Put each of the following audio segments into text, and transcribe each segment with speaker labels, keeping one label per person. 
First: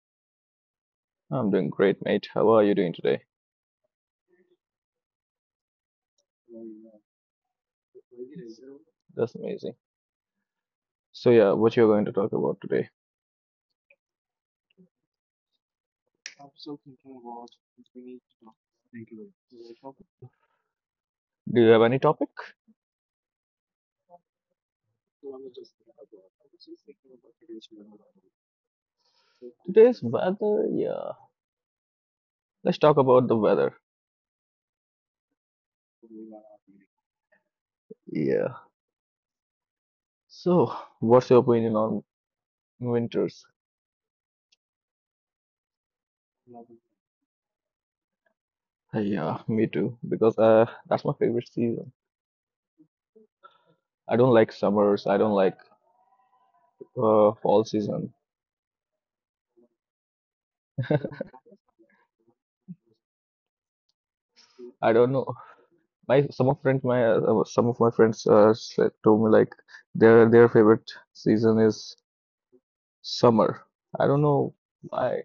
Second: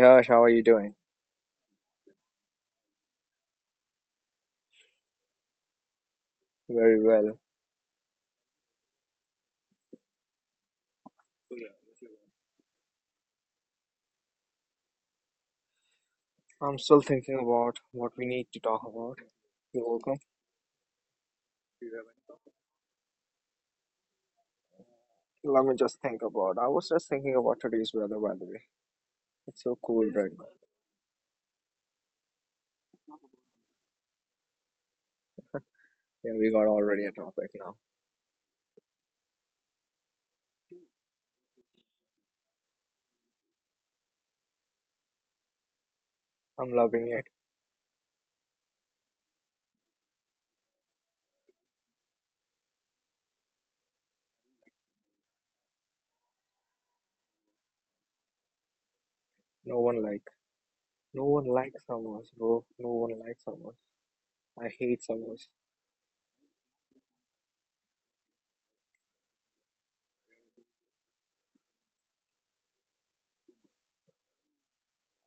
Speaker 1: Harsh, how are you doing?
Speaker 2: I'm doing great, mate. How are you doing today?
Speaker 1: Very well.
Speaker 2: That's amazing. So yeah, what you're going to talk about today?
Speaker 1: I'm still thinking about what we need to talk about. You're welcome.
Speaker 2: Do you have any topic?
Speaker 1: Let me just think about. I was just thinking about today's weather, by the way. It's so
Speaker 2: Today's
Speaker 1: cool right now.
Speaker 2: weather, yeah. Let's talk about the weather.
Speaker 1: Yeah, we got already a topic now.
Speaker 2: Yeah. So, what's your opinion on winters?
Speaker 1: I'm loving it.
Speaker 2: Yeah, me too. Because that's my favorite season. I don't like summers. I don't like fall season.
Speaker 1: No one like, no one likes summers, bro. No one likes summers. I
Speaker 2: I
Speaker 1: hate
Speaker 2: don't know.
Speaker 1: summers.
Speaker 2: My some of friends, my some of my friends said to me like their favorite season is summer. I don't know why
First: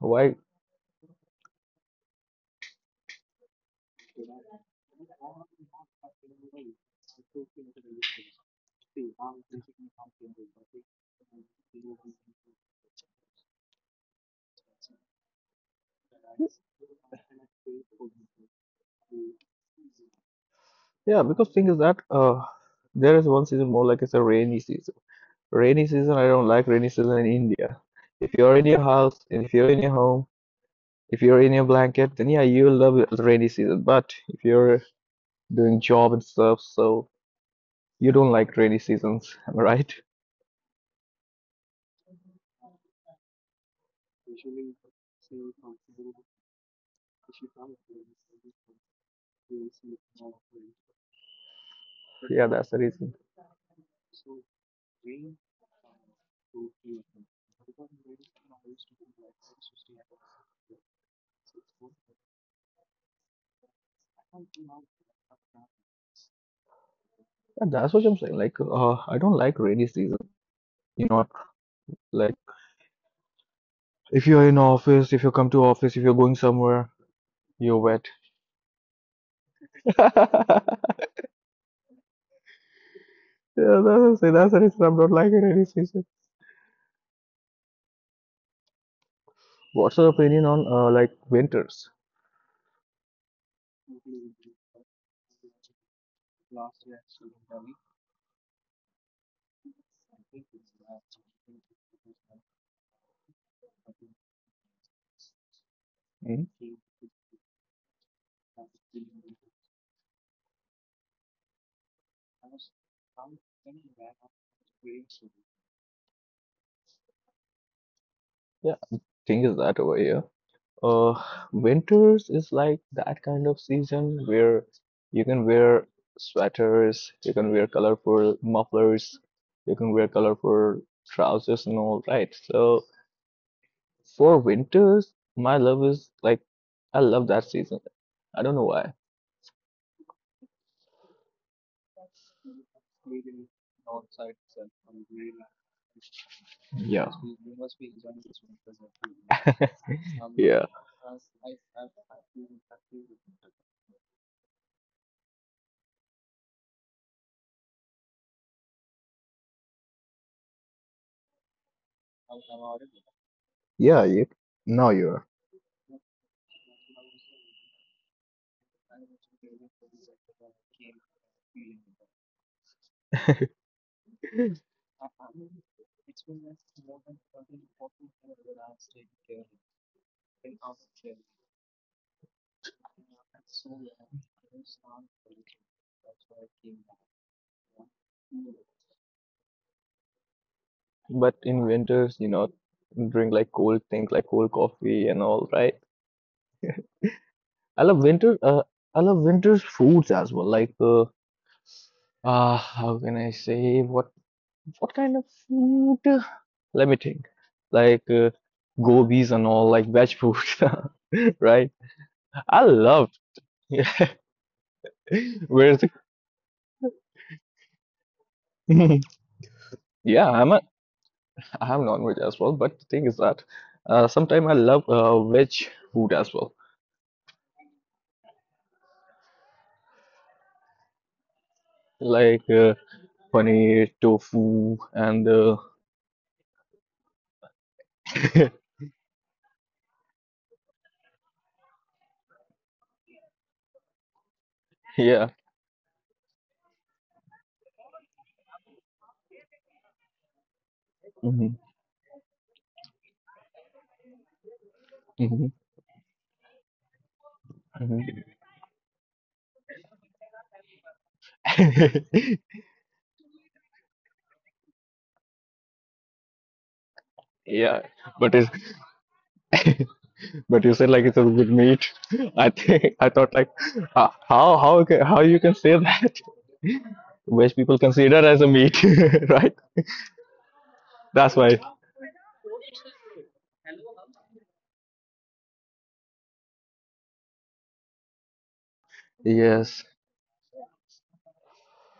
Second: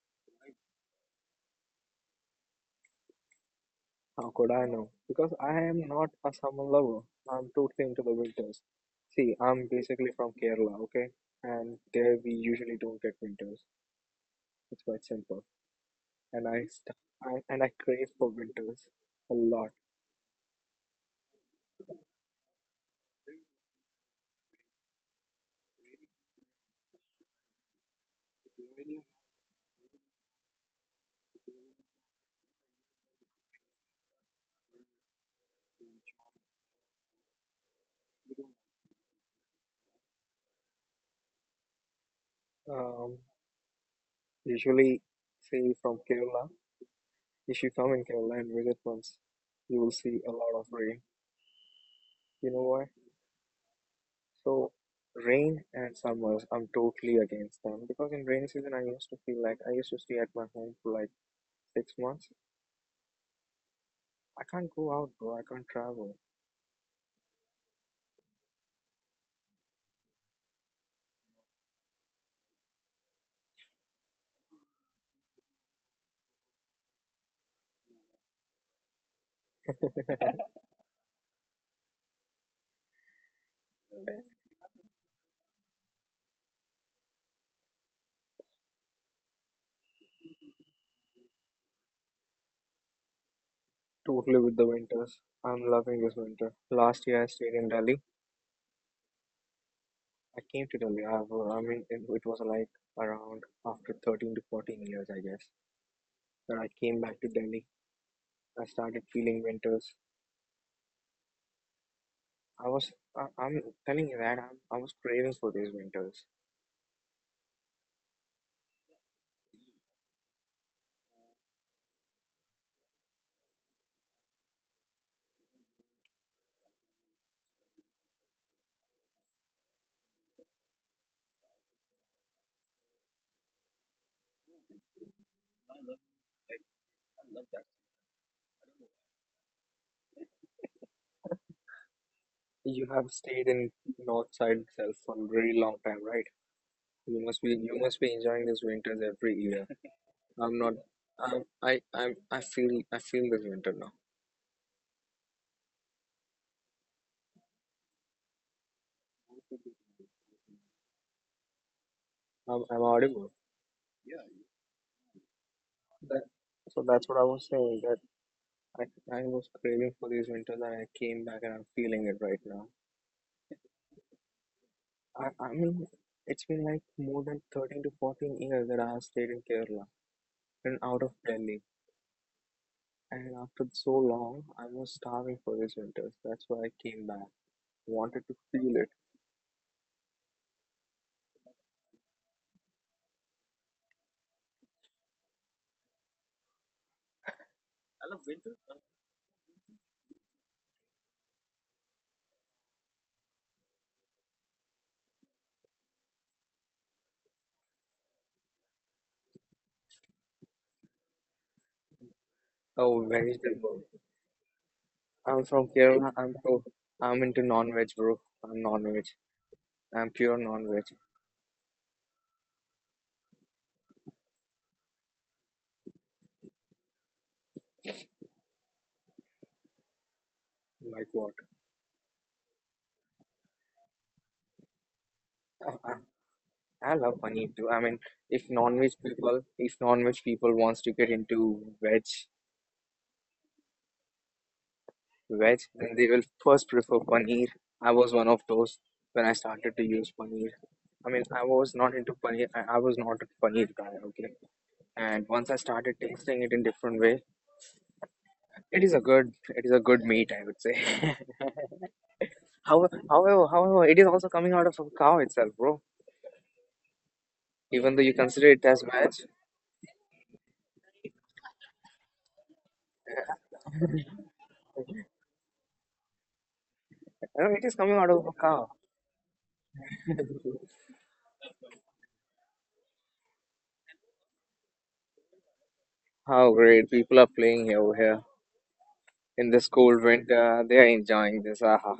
Speaker 2: why.
Speaker 1: How could I know? Because I am not a summer lover. I'm totally into the winters. See, I'm basically from Kerala, okay? And there we usually don't get winters. It's quite simple. And I, st- I and I crave for winters a lot.
Speaker 2: Yeah, because thing is that there is one season more like it's a rainy season. Rainy season, I don't like rainy season in India. If you're in your house, and if you're in your home, if you're in your blanket, then yeah, you love it, rainy season. But if you're doing job and stuff, so you don't like rainy seasons, am I right?
Speaker 1: Um, Usually, say from Kerala, if you come in Kerala and visit once, you will see a lot of rain.
Speaker 2: Yeah,
Speaker 1: You know
Speaker 2: that's the
Speaker 1: why?
Speaker 2: reason.
Speaker 1: So, rain and summers, I'm totally against them because in rainy season, I used to stay at my home for like 6 months? I can't go out, bro. I can't travel.
Speaker 2: And that's what I'm saying. Like, I don't like rainy season. You know, like if you're in office, if you come to office, if you're going somewhere, you're wet. Yeah, that's what I'm saying. That's the reason I'm not liking rainy season. What's your opinion on like winters?
Speaker 1: Totally with the winters. I'm loving this winter. Last year I stayed in Delhi. I came to Delhi. I mean, it was like around after 13 to 14 years, I guess.
Speaker 2: Hmm?
Speaker 1: Then I came back to Delhi. I started feeling winters. I was, I'm telling you that I was craving for these winters.
Speaker 2: Yeah, thing is that over here. Uh, Winters is like that kind of season where you can wear sweaters, you can wear colorful mufflers, you can wear colorful trousers and all, right? So for winters, my love is like I love that season. I don't know why.
Speaker 1: You have stayed in north side itself for a very long time, right?
Speaker 2: Yeah.
Speaker 1: You must be enjoying these winters every year. I'm
Speaker 2: Yeah.
Speaker 1: not. I feel this winter now. I'm audible.
Speaker 2: Yeah, you now you're.
Speaker 1: That, so that's what I was saying. That I was craving for these winters, and I came back, and I'm feeling it right now. I mean, it's been like more than 13 to 14 years that I have stayed in Kerala and out of Delhi. And after so long, I was starving for these winters. That's why I came back. Wanted to feel it.
Speaker 2: But in winters, you know, drink like cold things like cold coffee and all, right? I love winter. I love winter's foods as well. Like, ah, how can I say what kind of food? Let me think. Like gobis and all, like veg food, right? I
Speaker 1: Oh,
Speaker 2: love.
Speaker 1: vegetable.
Speaker 2: Yeah,
Speaker 1: I'm from
Speaker 2: where's the?
Speaker 1: Kerala. I'm so I'm into non-veg, bro. I'm non-veg. I'm pure
Speaker 2: Yeah, I'm a.
Speaker 1: non-veg.
Speaker 2: I'm non-veg as well. But the thing is that, sometimes I love veg food as well,
Speaker 1: Like what?
Speaker 2: like paneer, tofu, and
Speaker 1: I, I love paneer too. I mean, if non-veg people wants to get into veg,
Speaker 2: yeah.
Speaker 1: then they will first prefer paneer. I was one of those when I started to use paneer. I mean, I
Speaker 2: Hmm.
Speaker 1: was not into paneer. I was not a paneer guy. Okay, and once
Speaker 2: Hmm.
Speaker 1: I started tasting it in different way,
Speaker 2: Hmm.
Speaker 1: it is a good meat, I would say. However, it is also coming out of a cow itself, bro.
Speaker 2: Yeah.
Speaker 1: Even though you
Speaker 2: But it's
Speaker 1: consider it as veg,
Speaker 2: but you said like it's a good meat. I think I thought like how how you can say that?
Speaker 1: you know
Speaker 2: Which
Speaker 1: it is
Speaker 2: people
Speaker 1: coming out
Speaker 2: consider
Speaker 1: of a
Speaker 2: as a
Speaker 1: cow.
Speaker 2: meat, right? That's why.
Speaker 1: How great people are playing here over here in this
Speaker 2: Yes.
Speaker 1: cold winter. They are enjoying this. Aha.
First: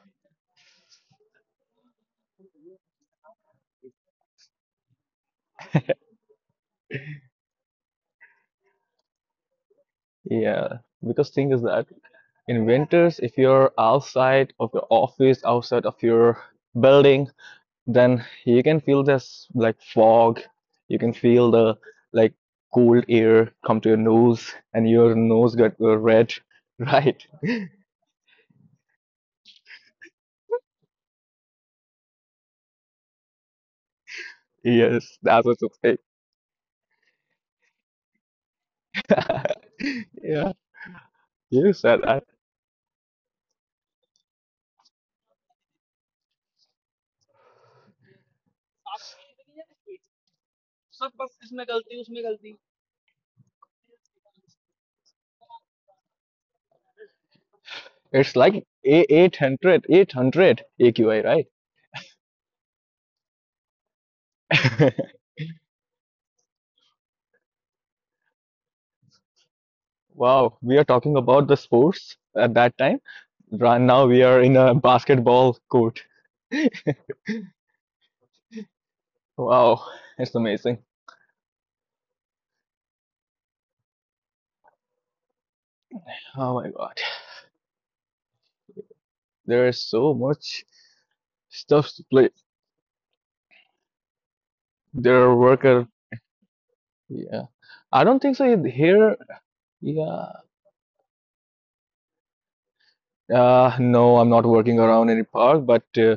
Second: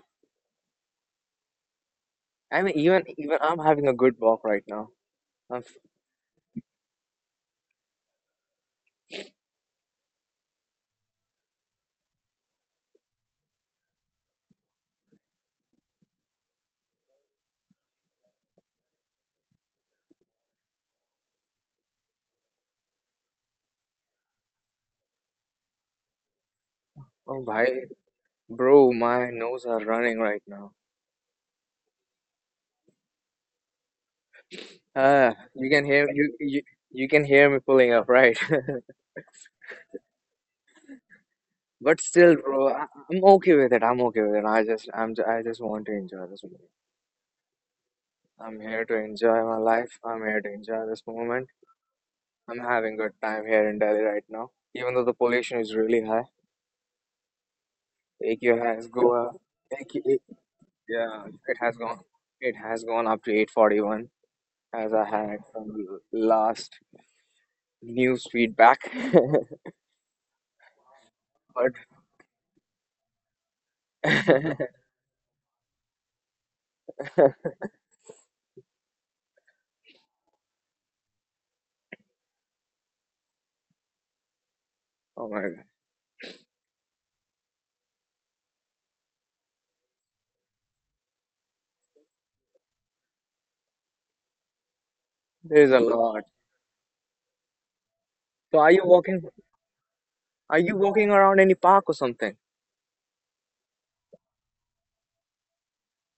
Speaker 1: I mean, even I'm having a good walk right now. I'm, f-
Speaker 2: Yeah. Because thing is that in winters, if you're outside of your office, outside of your building, then you can feel this like fog. You can feel the like cold air come to your nose, and your nose got red. Right?
Speaker 1: oh, bhai, bro, my nose are running right now.
Speaker 2: Yes,
Speaker 1: Ah,
Speaker 2: that's what
Speaker 1: you can
Speaker 2: it's
Speaker 1: hear you can hear me pulling up, right?
Speaker 2: like. Yeah, you said
Speaker 1: But
Speaker 2: that.
Speaker 1: still, bro, I, I'm okay with it. I'm okay with it. I just want to enjoy this moment. I'm here to enjoy my life. I'm here to enjoy this moment. I'm having good time here in Delhi right now, even though the pollution is really high.
Speaker 2: It's
Speaker 1: Take
Speaker 2: like
Speaker 1: your has
Speaker 2: a
Speaker 1: go up.
Speaker 2: 800,
Speaker 1: Take it-
Speaker 2: 800 AQI,
Speaker 1: yeah,
Speaker 2: right?
Speaker 1: it has gone. It has gone up to 841 as I had from the last news feedback.
Speaker 2: Wow, we are talking about the
Speaker 1: But
Speaker 2: sports at that time. Right now, we are in a basketball court. Wow, it's amazing.
Speaker 1: oh my god,
Speaker 2: Oh my God, there is so much stuff to play. Their
Speaker 1: there's a
Speaker 2: worker,
Speaker 1: lot.
Speaker 2: yeah. I don't think
Speaker 1: So
Speaker 2: so
Speaker 1: are you
Speaker 2: here.
Speaker 1: walking?
Speaker 2: Yeah.
Speaker 1: Are you walking around any park or something?
Speaker 2: No, I'm not working around any park, but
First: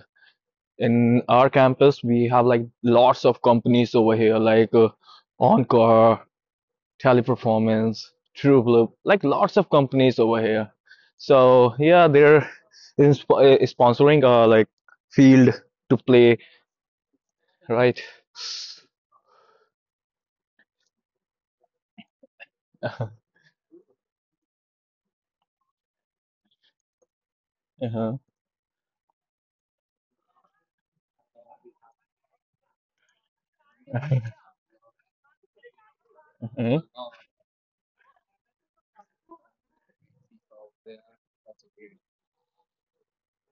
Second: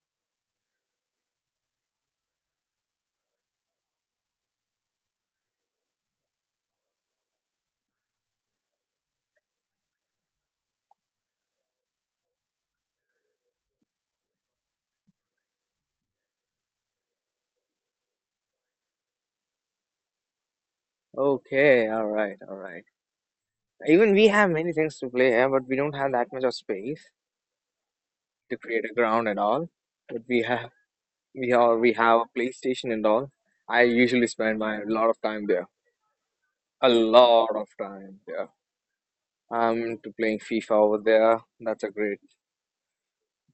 Speaker 2: in our campus, we have like lots of companies over here, like Encore, Teleperformance, TrueBlue, like lots of companies over here. So yeah, they're in sp sponsoring like field to play, right?
Speaker 1: Okay, all right, all right. Even we have many things to play here, but we don't have that much of space
Speaker 2: Uh-huh.
Speaker 1: to create a ground and all. But we have a PlayStation and all. I usually spend my lot of time there.
Speaker 2: uh
Speaker 1: A lot of time, yeah. I'm into playing FIFA over there. That's a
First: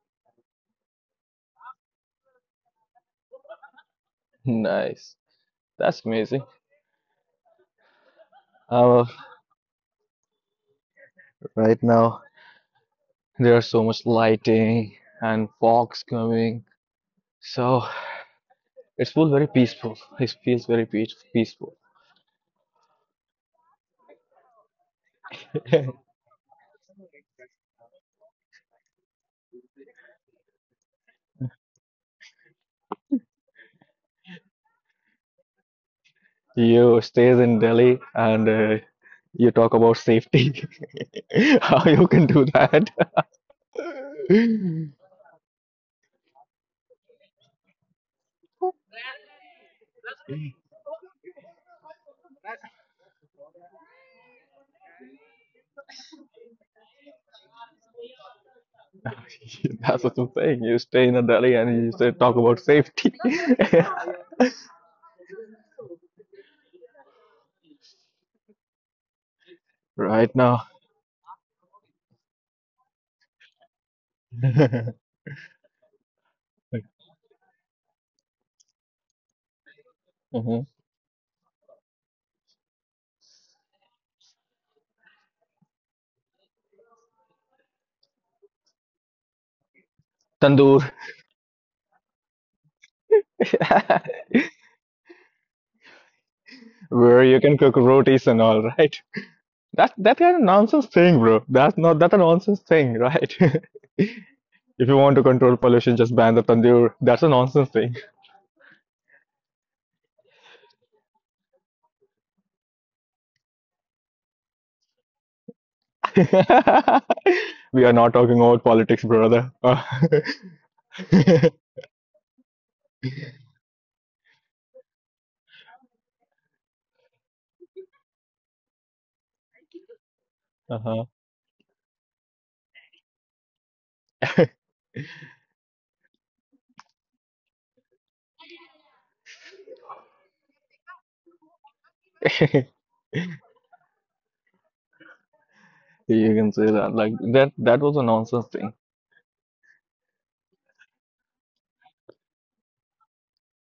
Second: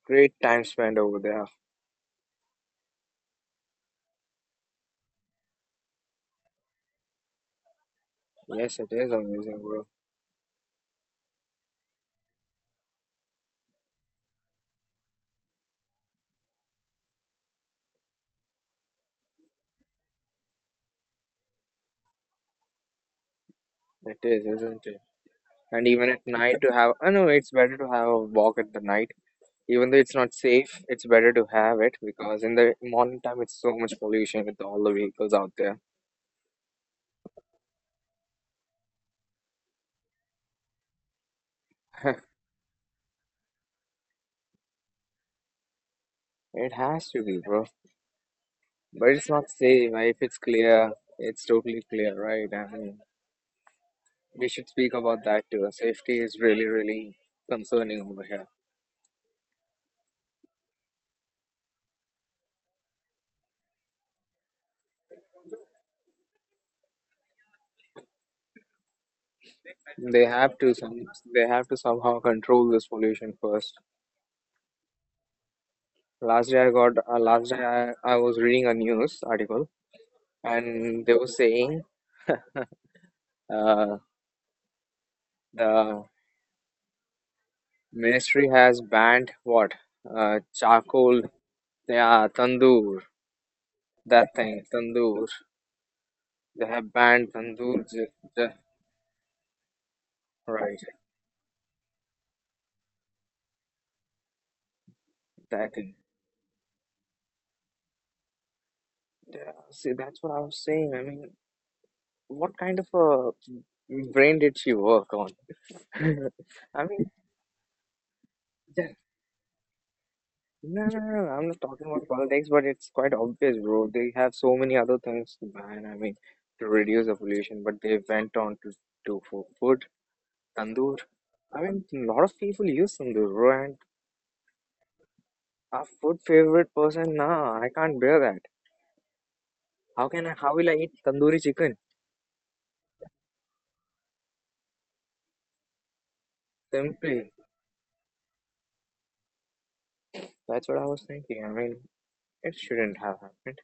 Speaker 1: great time spent over there.
Speaker 2: Nice. That's amazing.
Speaker 1: Yes, it
Speaker 2: Uh,
Speaker 1: is amazing, bro.
Speaker 2: right now. There's so much lighting and fogs coming. So it's feels very peaceful. It feels very peaceful.
Speaker 1: It is, isn't it? And even at night to have, I know it's better to have a walk at the night. Even though it's not safe, it's better to have it because in the morning time it's so much pollution with all the vehicles out there.
Speaker 2: You stays in Delhi and you talk about safety. How you can do that?
Speaker 1: It has to be, bro. But it's not safe, right? If it's clear, it's totally clear, right? I mean, we should speak about that too. Safety is really concerning over here.
Speaker 2: That's what I'm saying. You stay in Delhi and you say talk about safety
Speaker 1: They
Speaker 2: right
Speaker 1: have
Speaker 2: now.
Speaker 1: to some they have to somehow control this pollution first. Last day I was reading a news article,
Speaker 2: Mhm.
Speaker 1: and they were saying uh, the ministry has banned what,
Speaker 2: Tandoor,
Speaker 1: charcoal, yeah, tandoor, that thing tandoor. They have
Speaker 2: where
Speaker 1: banned
Speaker 2: you can cook
Speaker 1: tandoor
Speaker 2: rotis and
Speaker 1: j-
Speaker 2: all, right? That that kind of nonsense
Speaker 1: right,
Speaker 2: thing, bro. That's not that a nonsense thing, right? If you want to control
Speaker 1: that
Speaker 2: pollution,
Speaker 1: thing
Speaker 2: just ban the tandoor. That's a nonsense thing.
Speaker 1: yeah. See, that's what I was saying. I mean, what kind of a brain did she work on? I mean.
Speaker 2: We are not talking about politics, brother.
Speaker 1: No, no, no, no, I'm not talking about politics, but it's quite obvious, bro. They have so many other things, man. I mean, to reduce the pollution, but they went on to do for food, tandoor.
Speaker 2: Uh-huh.
Speaker 1: I mean, a lot of people use tandoor, bro. And a food favorite person, nah, I can't bear that. How will I eat tandoori chicken?
Speaker 2: You can say that. Like
Speaker 1: Simply.
Speaker 2: that that was a nonsense thing.
Speaker 1: That's what I was thinking. I mean, it shouldn't have happened,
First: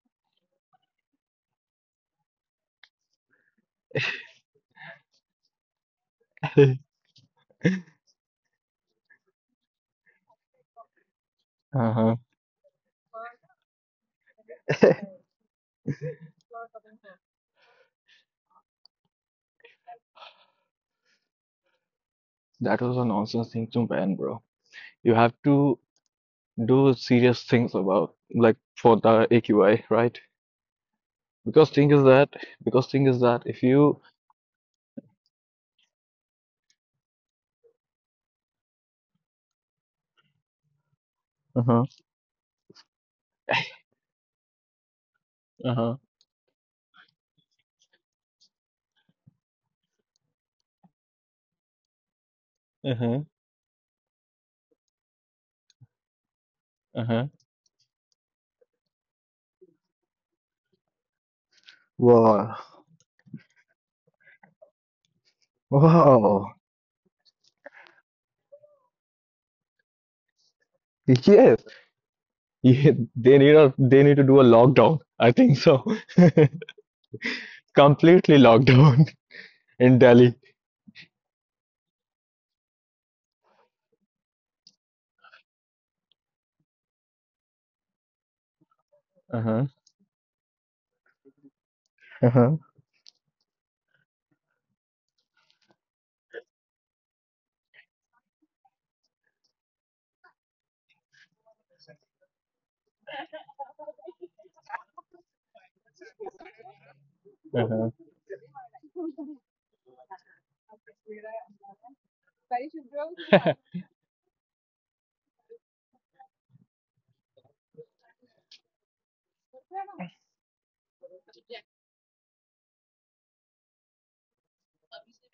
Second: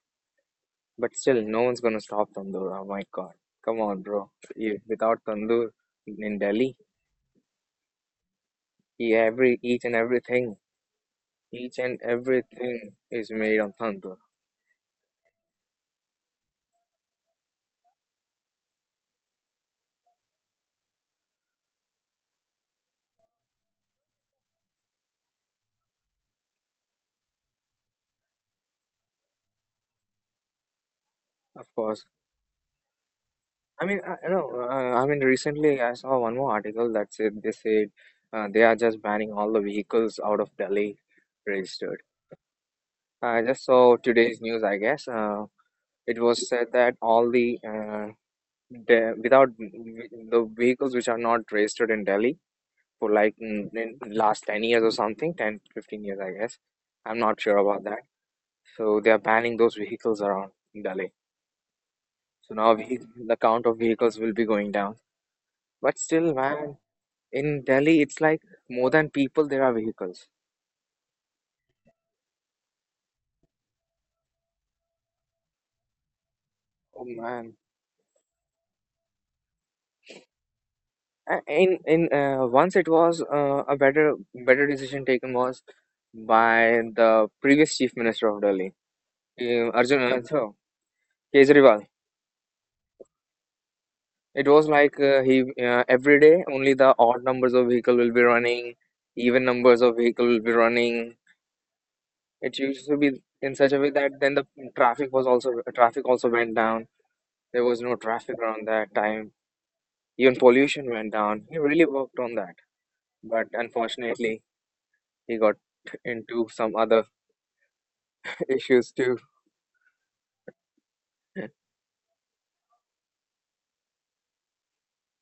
Speaker 1: but still, no one's gonna stop tandoor. Oh my God. Come on, bro. You, without tandoor in Delhi, every, each and everything. Each and
Speaker 2: Uh-huh.
Speaker 1: everything is made on Tandoor,
Speaker 2: That was a nonsense thing to ban, bro. You have to do serious things about like for the AQI, right?
Speaker 1: of
Speaker 2: Because thing is
Speaker 1: course.
Speaker 2: that because thing is that if
Speaker 1: I
Speaker 2: you
Speaker 1: mean, I mean, recently I saw one more article that said they are just banning all the vehicles out of Delhi
Speaker 2: Uh-huh.
Speaker 1: registered. I just saw today's news, I guess.
Speaker 2: Uh-huh.
Speaker 1: It was said that all the without the vehicles which are not registered in Delhi for
Speaker 2: Uh-huh.
Speaker 1: like in last 10 years or something, 10 15 years, I guess. I'm
Speaker 2: Uh-huh.
Speaker 1: not sure about that. So they are banning those vehicles around Delhi. So
Speaker 2: Wow.
Speaker 1: now the count of vehicles will be going down. But still,
Speaker 2: Wow.
Speaker 1: man, in Delhi, it's like more than people, there are vehicles.
Speaker 2: Yes. Yeah, they need to do a lockdown. I think so.
Speaker 1: Oh man.
Speaker 2: Completely lockdown in Delhi.
Speaker 1: A- in Once it was a better decision taken was by the previous chief minister of Delhi,
Speaker 2: Uh-huh.
Speaker 1: Arjun Kejriwal.
Speaker 2: Uh-huh.
Speaker 1: It was like he every day only the odd numbers of vehicle will be running, even numbers of vehicle will be running. It used to be in such a way that then the traffic was also traffic also went down. There was
Speaker 2: Uh-huh.
Speaker 1: no traffic around that time. Even pollution went down. He really worked on that. But unfortunately, he got into some other issues too.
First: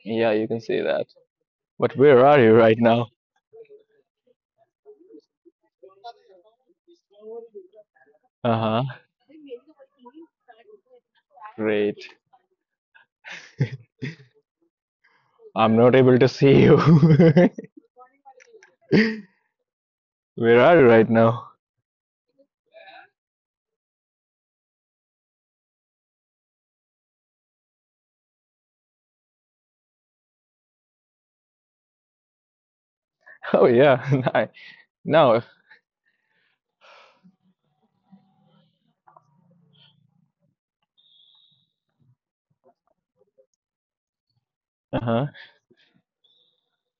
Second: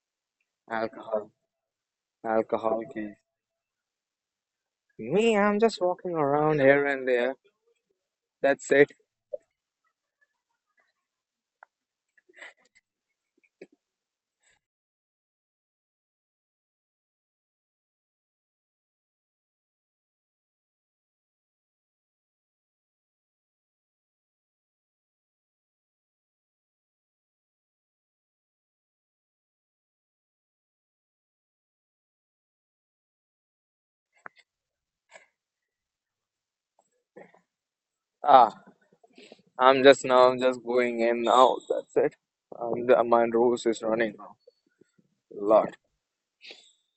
Speaker 2: Yeah, you can say that.
Speaker 1: Alcohol,
Speaker 2: But where are you right
Speaker 1: alcohol
Speaker 2: now?
Speaker 1: case. Me, I'm just walking around here and there. That's
Speaker 2: Uh-huh.
Speaker 1: it.
Speaker 2: Great. I'm not able to see you. Where are you right now? Oh yeah. Now,
Speaker 1: Ah, I'm just going in now. That's it. My nose is running now.
Speaker 2: uh-huh.
Speaker 1: A lot.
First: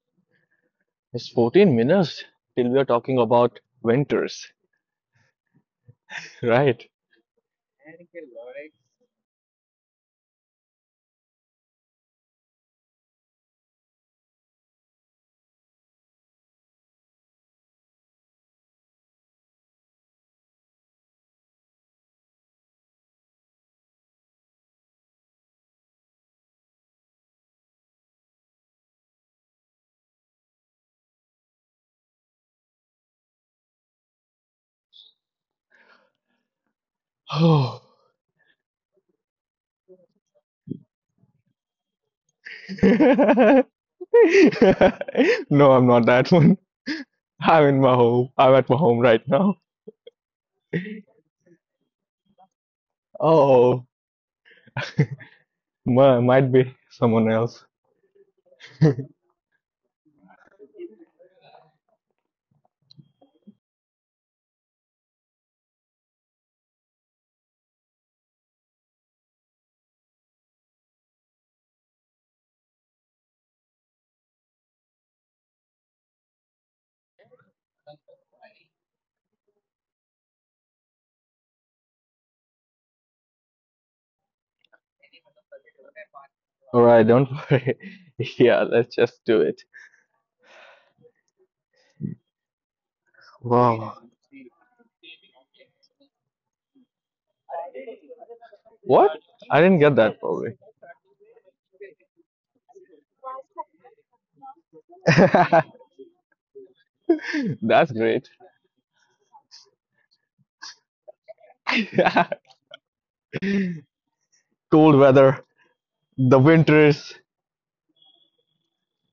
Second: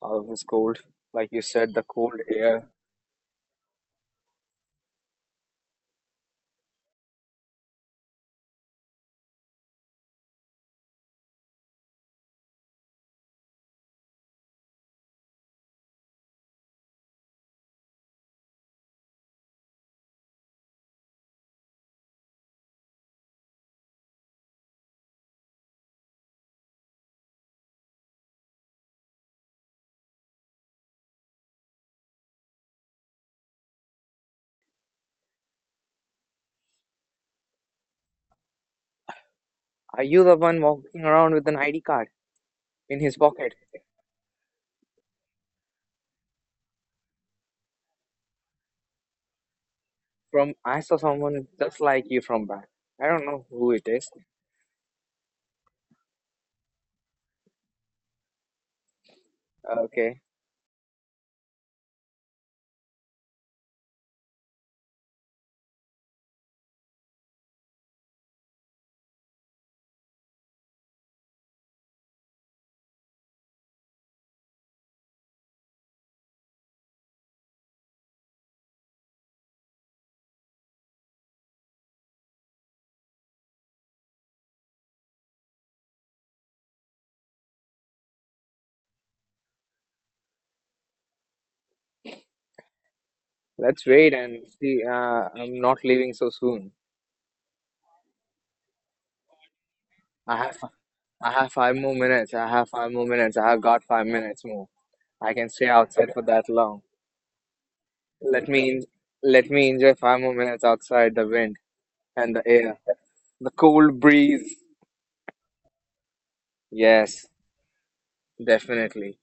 Speaker 1: All of this cold.
Speaker 2: It's
Speaker 1: Like you said,
Speaker 2: 14
Speaker 1: the cold
Speaker 2: minutes
Speaker 1: air.
Speaker 2: till we are talking about winters, right? Oh.
Speaker 1: Are you the one walking around with an ID card in his pocket?
Speaker 2: No, I'm not that one. I'm in my home. I'm at my home right now.
Speaker 1: From I saw someone just like you from back. I don't know who it
Speaker 2: Oh,
Speaker 1: is.
Speaker 2: might be someone else. All
Speaker 1: Okay,
Speaker 2: right, don't worry. Yeah, let's just do it.
Speaker 1: let's
Speaker 2: Wow.
Speaker 1: wait and see. I'm not leaving so soon.
Speaker 2: What? I didn't get that
Speaker 1: I have
Speaker 2: probably.
Speaker 1: I have five more minutes. I have five more minutes. I have got 5 minutes more. I can stay outside for that long.
Speaker 2: That's great.
Speaker 1: Let me en- let me enjoy five more minutes outside the wind and the air, the cold breeze.
Speaker 2: Cold weather. The winters,
Speaker 1: Yes, definitely.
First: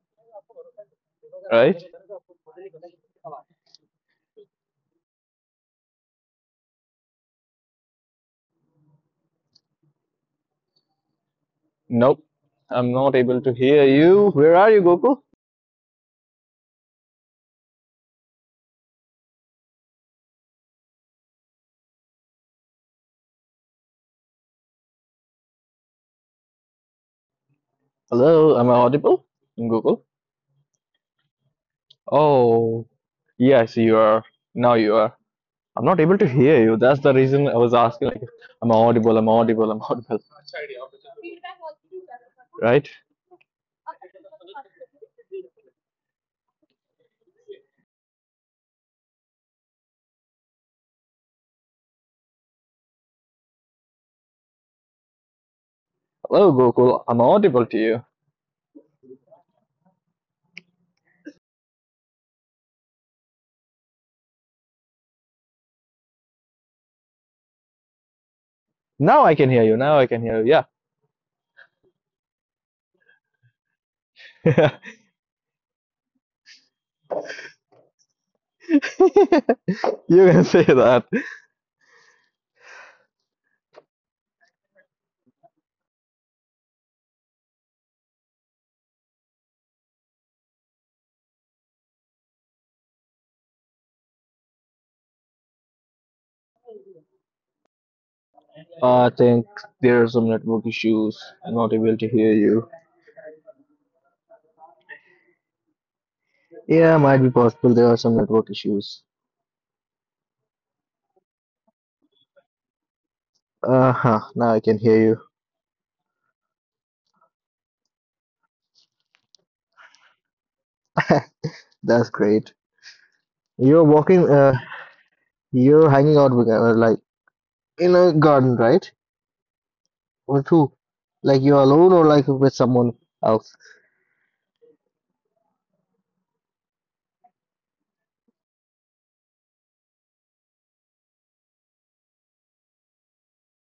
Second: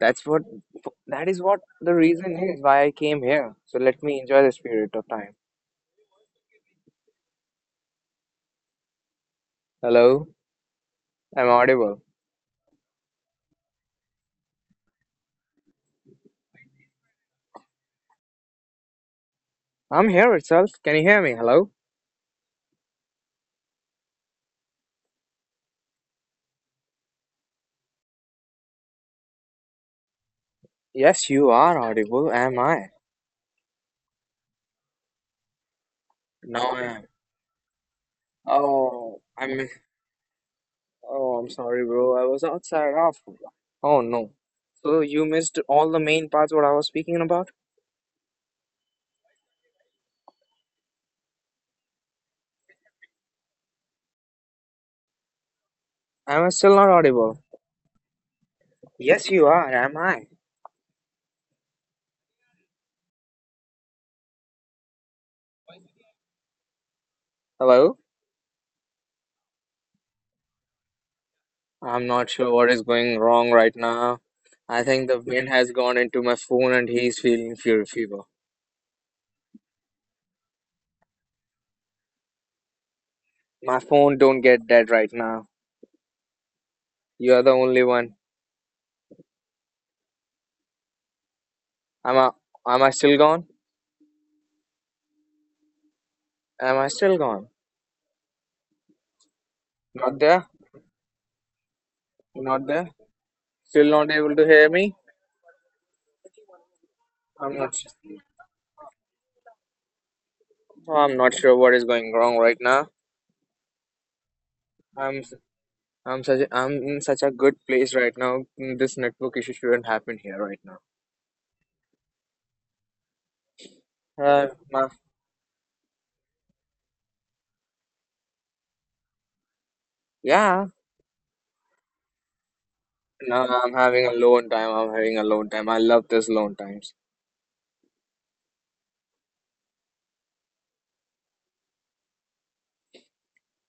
Speaker 1: That's what that is what
Speaker 2: right?
Speaker 1: the reason is why I came here. So let me enjoy the spirit of time. Hello, I'm audible.
Speaker 2: Nope, I'm not able to hear you. Where are you, Gokul?
Speaker 1: I'm here itself. Can you hear me? Hello?
Speaker 2: Hello, am I audible? Gokul?
Speaker 1: Yes, you are audible. Am I?
Speaker 2: Oh, yes, you are. Now you are. I'm not able to
Speaker 1: No,
Speaker 2: hear
Speaker 1: I
Speaker 2: you.
Speaker 1: am.
Speaker 2: That's the reason I was asking, like, I'm
Speaker 1: Oh,
Speaker 2: audible, I'm
Speaker 1: I'm.
Speaker 2: audible, I'm audible.
Speaker 1: Oh, I'm sorry, bro. I was outside
Speaker 2: Right?
Speaker 1: off. Oh no. So you missed all the main parts what I was speaking about? Am I
Speaker 2: Hello,
Speaker 1: still not
Speaker 2: Gokul. I'm
Speaker 1: audible?
Speaker 2: audible to you.
Speaker 1: Yes, you are. Am I? Hello?
Speaker 2: Now I can hear you. Now I can hear you. Yeah.
Speaker 1: I'm not sure what is going wrong right now. I think the wind has gone into my phone and he's feeling fury fever.
Speaker 2: You can say that.
Speaker 1: My phone don't get dead right now. You're the only one. Am I? Am I still gone? Am I still gone?
Speaker 2: I think there are
Speaker 1: Not
Speaker 2: some
Speaker 1: there?
Speaker 2: network issues. I'm not able to hear
Speaker 1: Not
Speaker 2: you.
Speaker 1: there? Still not able to hear me?
Speaker 2: Yeah, might be
Speaker 1: I'm not.
Speaker 2: possible. There are some network issues.
Speaker 1: Oh, I'm not sure what is going wrong right now.
Speaker 2: Uh-huh, now I can hear
Speaker 1: I'm
Speaker 2: you.
Speaker 1: I'm such a, I'm in such a good place right now. This network issue shouldn't happen here right now.
Speaker 2: That's great. You're walking,
Speaker 1: Uh, ma-
Speaker 2: you're hanging out with, like, in a garden, right? Or
Speaker 1: yeah.
Speaker 2: two, like you're alone or like with someone
Speaker 1: Now
Speaker 2: else.
Speaker 1: I'm having a alone time. I'm having a alone time. I love this alone times.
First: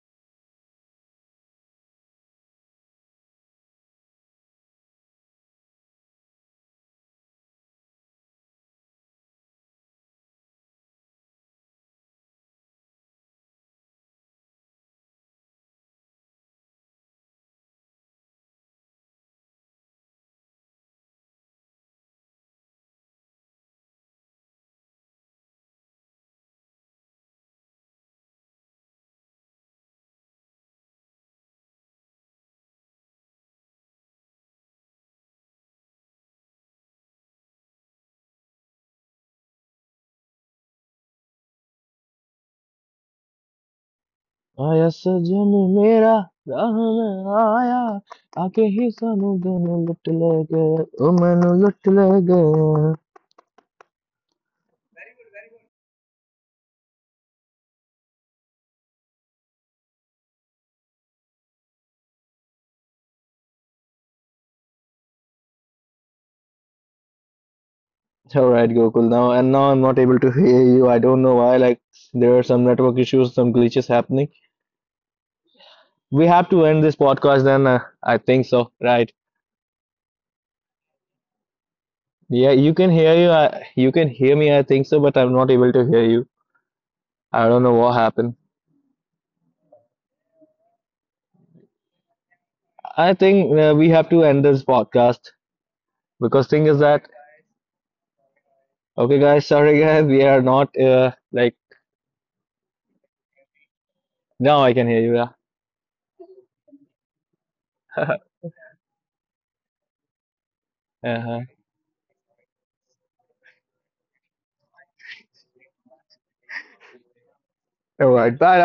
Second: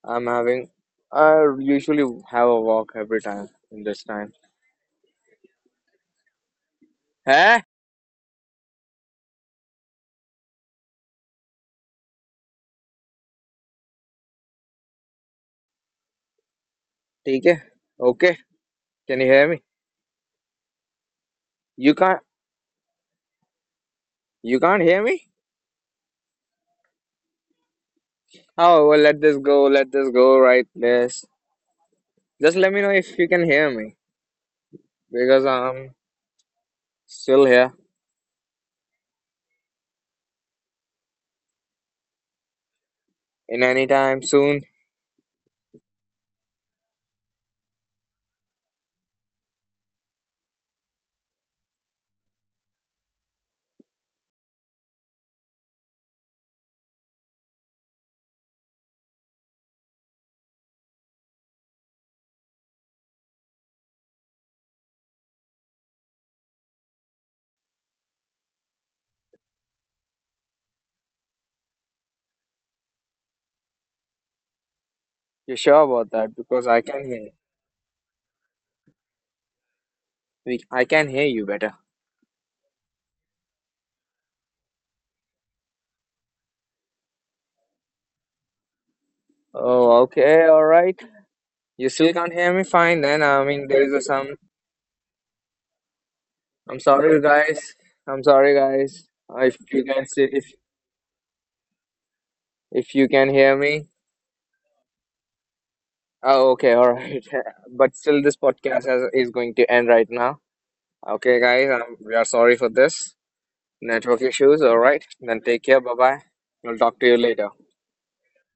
Speaker 1: I'm having. I usually have a walk every time in this time. Hey, okay. Okay. Can you hear me? You can't. You can't hear me? Oh, well, let this go. Let this go. Right. This. Just let me know if you can hear me because I'm still here. In any time soon,
Speaker 2: आया सजन मेरा राह में आया आके ही सानू gun लुट ले गए ओ मैनू लुट ले गए. All right, Gokul. Now I'm not able to hear you. I don't know why. Like there are some network issues, some glitches happening.
Speaker 1: you sure about
Speaker 2: We
Speaker 1: that?
Speaker 2: have to
Speaker 1: Because I
Speaker 2: end this
Speaker 1: can hear.
Speaker 2: podcast then. I think so, right?
Speaker 1: We, I can hear you better.
Speaker 2: Yeah, you can hear you. I, you can hear me, I think so, but I'm not able to hear you. I don't know what happened.
Speaker 1: Oh, okay, all right. You still can't hear me? Fine
Speaker 2: I
Speaker 1: then. I
Speaker 2: think
Speaker 1: mean, there
Speaker 2: we
Speaker 1: is a
Speaker 2: have to
Speaker 1: some.
Speaker 2: end this podcast because thing
Speaker 1: I'm
Speaker 2: is that
Speaker 1: sorry, guys. I'm sorry, guys.
Speaker 2: okay, guys,
Speaker 1: If
Speaker 2: sorry
Speaker 1: you
Speaker 2: guys,
Speaker 1: can
Speaker 2: we
Speaker 1: see,
Speaker 2: are not like
Speaker 1: if you can hear me.
Speaker 2: now I can hear you. Yeah.
Speaker 1: Oh, okay, all right. But still, this podcast has, is going to end right now. Okay,
Speaker 2: Uh-huh.
Speaker 1: guys. We are sorry for this network issues. All right. Then take care. Bye bye. We will talk to you later.
Speaker 2: All right, bye